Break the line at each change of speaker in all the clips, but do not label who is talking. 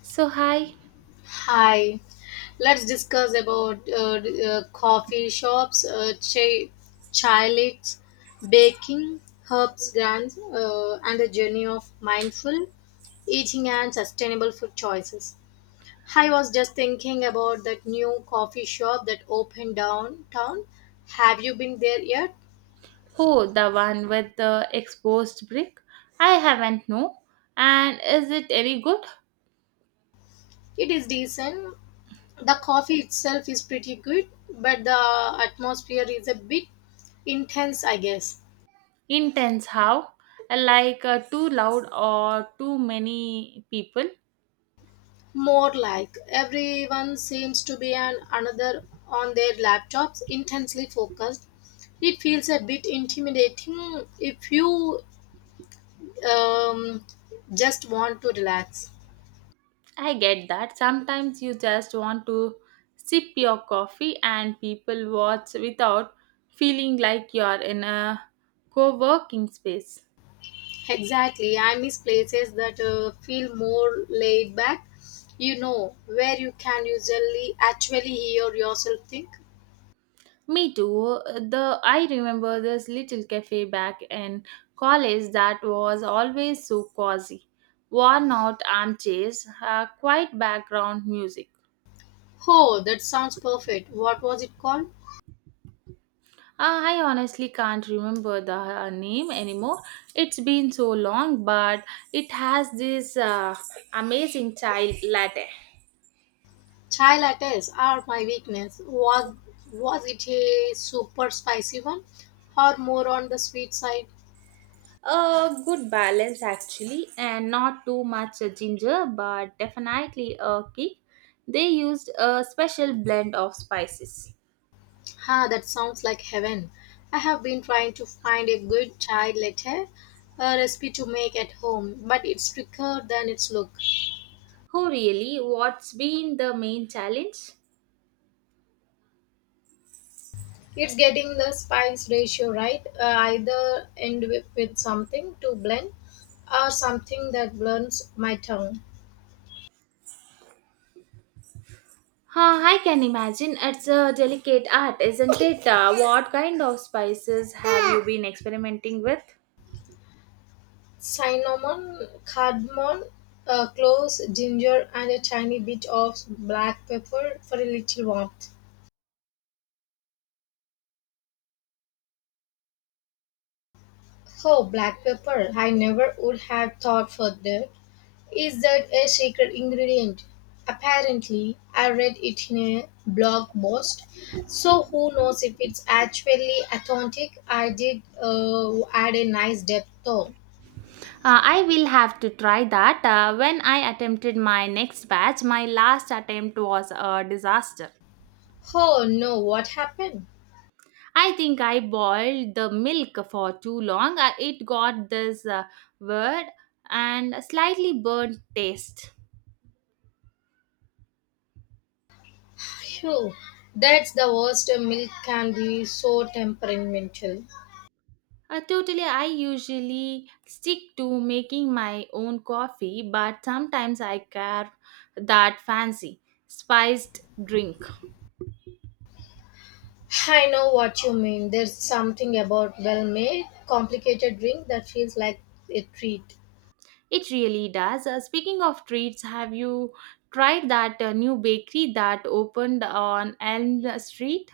So hi.
Hi, let's discuss about coffee shops, chilics, baking, herbs, grants, and the journey of mindful eating and sustainable food choices. I was just thinking about that new coffee shop that opened downtown. Have you been there yet?
Oh, the one with the exposed brick? I haven't, no. And is it any good?
It is decent. The coffee itself is pretty good, but the atmosphere is a bit intense, I guess.
Intense how? Like too loud or too many people?
More like everyone seems to be an another on their laptops, intensely focused. It feels a bit intimidating if you um, just want to relax.
I get that. Sometimes you just want to sip your coffee and people watch without feeling like you're in a co-working space.
Exactly, I miss places that feel more laid back. You know, where you can usually actually hear yourself think.
Me too. The I remember this little cafe back in college that was always so cozy. Worn out armchairs, quiet background music.
Oh, that sounds perfect. What was it called?
I honestly can't remember the name anymore. It's been so long, but it has this amazing child latte.
Chai lattes are my weakness. Was it a super spicy one or more on the sweet side?
A good balance actually, and not too much ginger, but definitely a kick. They used a special blend of spices.
Ha, that sounds like heaven. I have been trying to find a good chai latte recipe to make at home, but it's trickier than it's look.
Oh, really? What's been the main challenge?
It's getting the spice ratio right. Either end with something to blend or something that blends my tongue.
Huh, I can imagine it's a delicate art, isn't it? What kind of spices have you been experimenting with?
Cinnamon, cardamom, cloves, ginger, and a tiny bit of black pepper for a little warmth. Oh, black pepper! I never would have thought for that. Is that a secret ingredient? Apparently, I read it in a blog post. So who knows if it's actually authentic? I did add a nice depth though.
I will have to try that. When I attempted my next batch, my last attempt was a disaster.
Oh no! What happened?
I think I boiled the milk for too long. It got this weird and slightly burnt taste.
Phew, that's the worst. Milk can be so temperamental.
Totally, I usually stick to making my own coffee, but sometimes I carve that fancy spiced drink.
I know what you mean. There's something about well made, complicated drink that feels like a treat.
It really does. Speaking of treats, have you tried that new bakery that opened on Elm Street?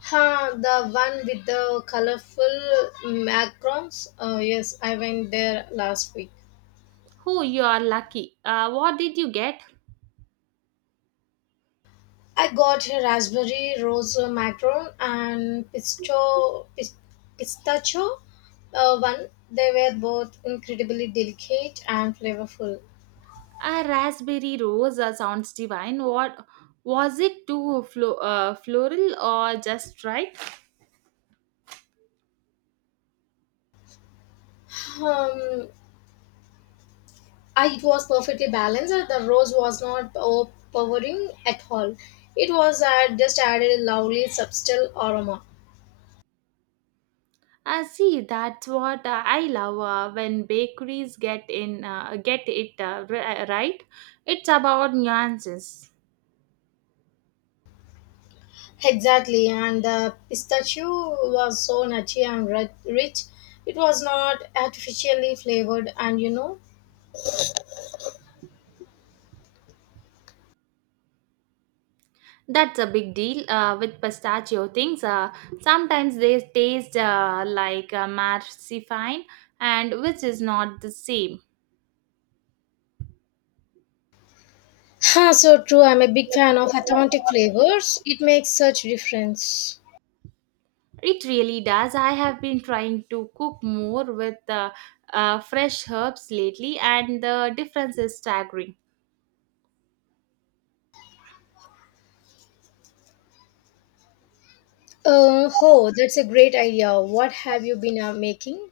Huh, the one with the colorful macarons? Oh, yes, I went there last week.
Oh, you are lucky. What did you get?
I got a raspberry rose macaron and pistachio one. They were both incredibly delicate and flavorful.
A raspberry rose sounds divine. What was it floral or just right?
Um, it was perfectly balanced. The rose was not overpowering at all. It was just added a lovely, subtle aroma.
See, that's what I love when bakeries get it right. It's about nuances.
Exactly, and the pistachio was so nutty and rich. It was not artificially flavored, and you know.
That's a big deal with pistachio things. Sometimes they taste like marzipan, and which is not the same.
Huh, so true. I'm a big fan of authentic flavors. It makes such difference.
It really does. I have been trying to cook more with fresh herbs lately, and the difference is staggering.
Oh, that's a great idea. What have you been making?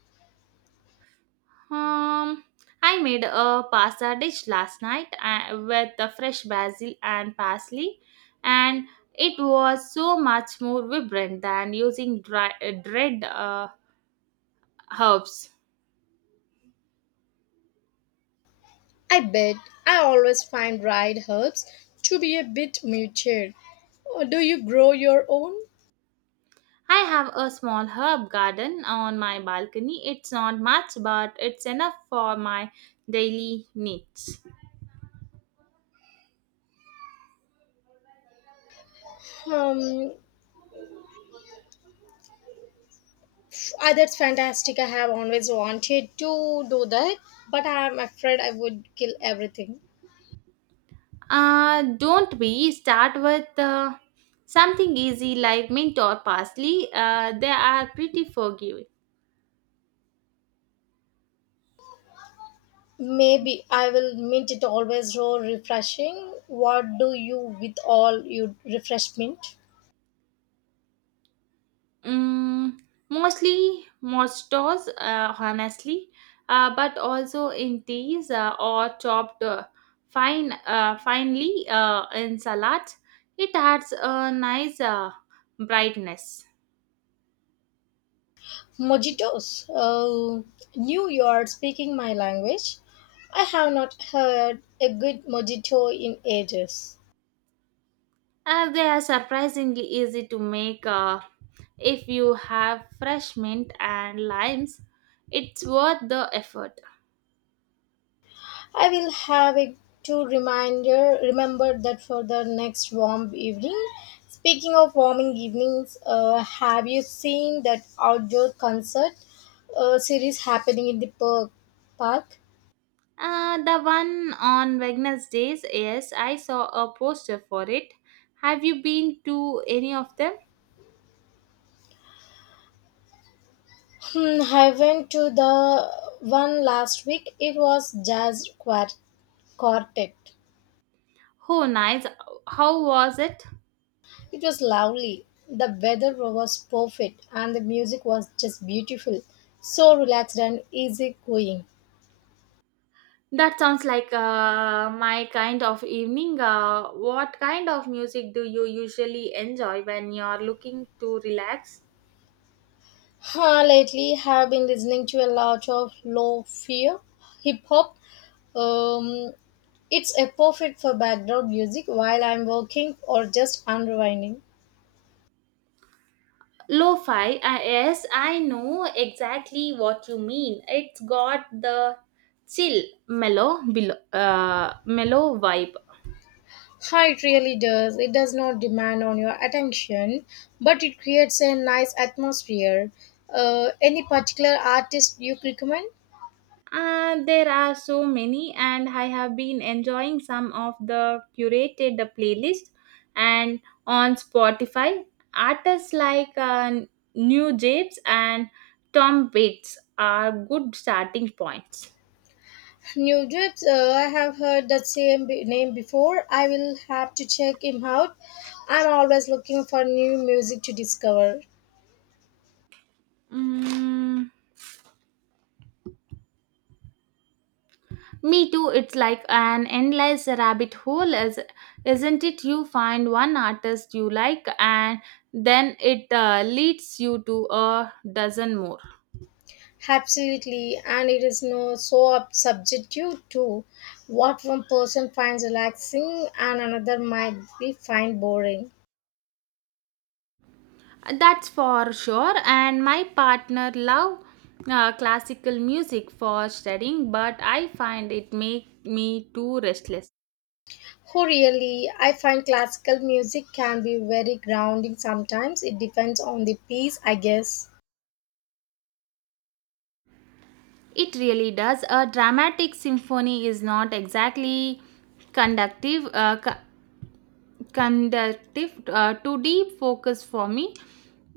Um, I made a pasta dish last night with the fresh basil and parsley, and it was so much more vibrant than using dried herbs.
I bet I always find dried herbs to be a bit muted. Do you grow your own?
I have a small herb garden on my balcony. It's not much, but it's enough for my daily needs.
Um, ah, that's fantastic. I have always wanted to do that, but I'm afraid I would kill everything.
Don't be. Start with something easy like mint or parsley? They are pretty forgiving.
Maybe I will mint it always so refreshing. What do you with all your refreshment?
Mm, mostly mostos, honestly, but also in teas or chopped finely in salads. It adds a nice brightness.
Mojitos. Oh, New York speaking my language. I have not heard a good mojito in ages.
They are surprisingly easy to make if you have fresh mint and limes. It's worth the effort.
I will have it to reminder remember that for the next warm evening. Speaking of warming evenings, have you seen that outdoor concert series happening in the park?
The one on Wednesdays, yes, I saw a poster for it. Have you been to any of them?
Hmm, I went to the one last week. It was quartet.
Oh, nice. How was it?
It was lovely. The weather was perfect and the music was just beautiful. So relaxed and easy going.
That sounds like my kind of evening. What kind of music do you usually enjoy when you're looking to relax?
Ha, lately have been listening to a lot of low fi hip hop. Um, it's a perfect for background music while I'm working or just unwinding.
Lo-fi, yes, I know exactly what you mean. It's got the chill, mellow vibe.
Hi, it really does. It does not demand on your attention, but it creates a nice atmosphere. Any particular artist you recommend?
There are so many, and I have been enjoying some of the curated playlist and on Spotify. Artists like New Japes and Tom Waits are good starting points.
New Drips, I have heard that same name before. I will have to check him out. I'm always looking for new music to discover.
Mm, me too. It's like an endless rabbit hole, is isn't it? You find one artist you like, and then it leads you to a dozen more.
Absolutely, and it is no so subjective to what one person finds relaxing and another might be find boring.
That's for sure. And my partner love classical music for studying, but I find it make me too restless.
Oh, really? I find classical music can be very grounding sometimes. It depends on the piece, I guess.
It really does. A dramatic symphony is not exactly conductive, uh, co- conductive to deep focus for me.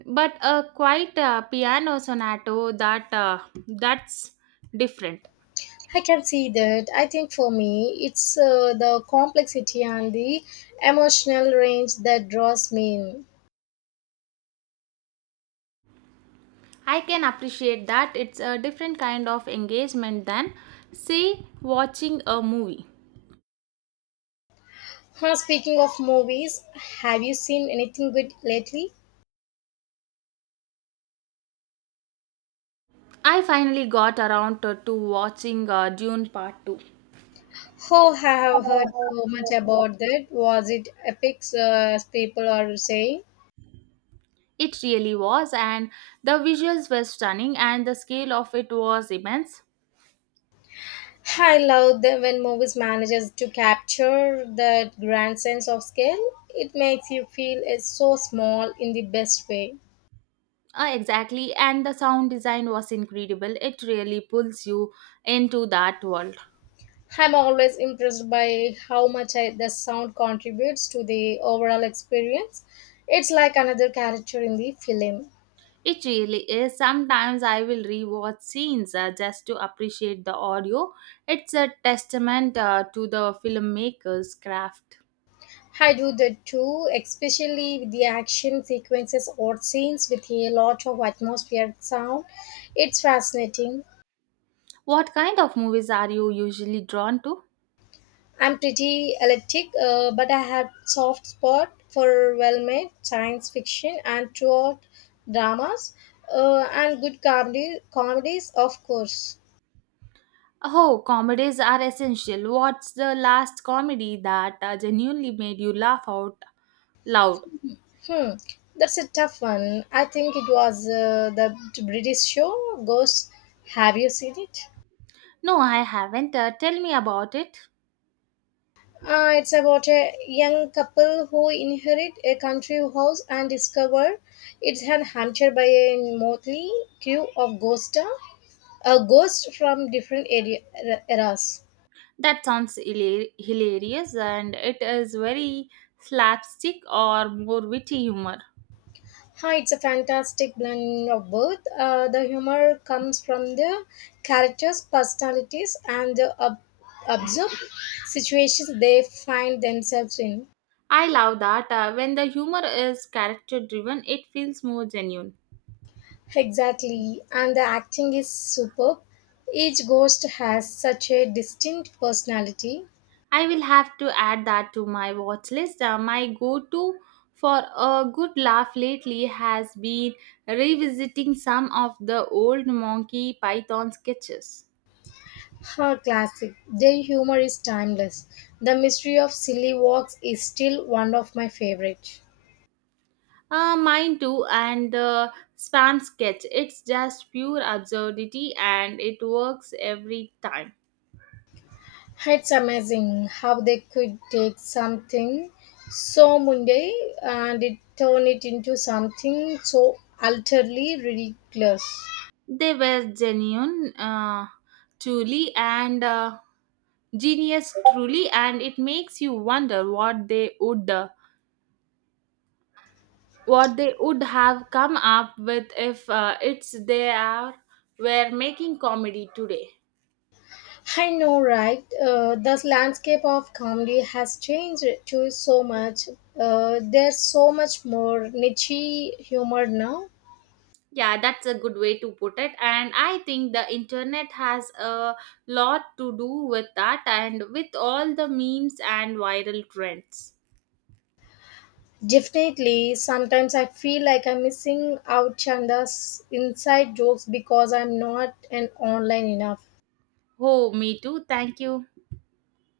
But a quiet piano sonato that's different.
I can see that. I think for me, it's the complexity and the emotional range that draws me in.
I can appreciate that it's a different kind of engagement than, say, watching a movie.
Huh, speaking of movies, have you seen anything good lately?
I finally got around to watching Dune Part 2.
Oh, I have heard so much about that. Was it epic, as people are saying?
It really was, and the visuals were stunning, and the scale of it was immense.
I love that when movies manages to capture that grand sense of scale. It makes you feel it's so small in the best way.
Exactly, and the sound design was incredible. It really pulls you into that world.
I'm always impressed by how much the sound contributes to the overall experience. It's like another character in the film.
It really is. Sometimes I will rewatch scenes just to appreciate the audio. It's a testament to the filmmaker's craft.
I do that too, especially with the action sequences or scenes with a lot of atmospheric sound. It's fascinating.
What kind of movies are you usually drawn to?
I'm pretty eclectic, but I have soft spot for well-made science fiction and throughout dramas, and good comedies, of course.
Oh, comedies are essential. What's the last comedy that genuinely made you laugh out loud?
Hmm, that's a tough one. I think it was the British show Ghosts. Have you seen it?
No, I haven't. Tell me about it.
It's about a young couple who inherit a country house and discover it's an haunted by a motley crew of ghosts, a ghosts from different area, eras.
That sounds hilarious, and it is very slapstick or more witty humor.
Hi, it's a fantastic blend of both. The humor comes from the characters' personalities and the absurd situations they find themselves in.
I love that. When the humor is character driven, it feels more genuine.
Exactly, and the acting is superb. Each ghost has such a distinct personality.
I will have to add that to my watch list. My go to for a good laugh lately has been revisiting some of the old Monkey Python sketches.
Her classic. Their humor is timeless. The mystery of silly walks is still one of my favorites.
Mine too, and spam sketch. It's just pure absurdity and it works every time.
It's amazing how they could take something so mundane and it turn it into something so utterly ridiculous.
They were truly, and genius, truly, and it makes you wonder what what they would have come up with if it's they are were making comedy today.
I know, right? The landscape of comedy has changed too so much. There's so much more niche humor now.
Yeah, that's a good way to put it, and I think the internet has a lot to do with that, and with all the memes and viral trends.
Definitely, sometimes I feel like I'm missing out on the inside jokes because I'm not an online enough.
Oh, me too. Thank you.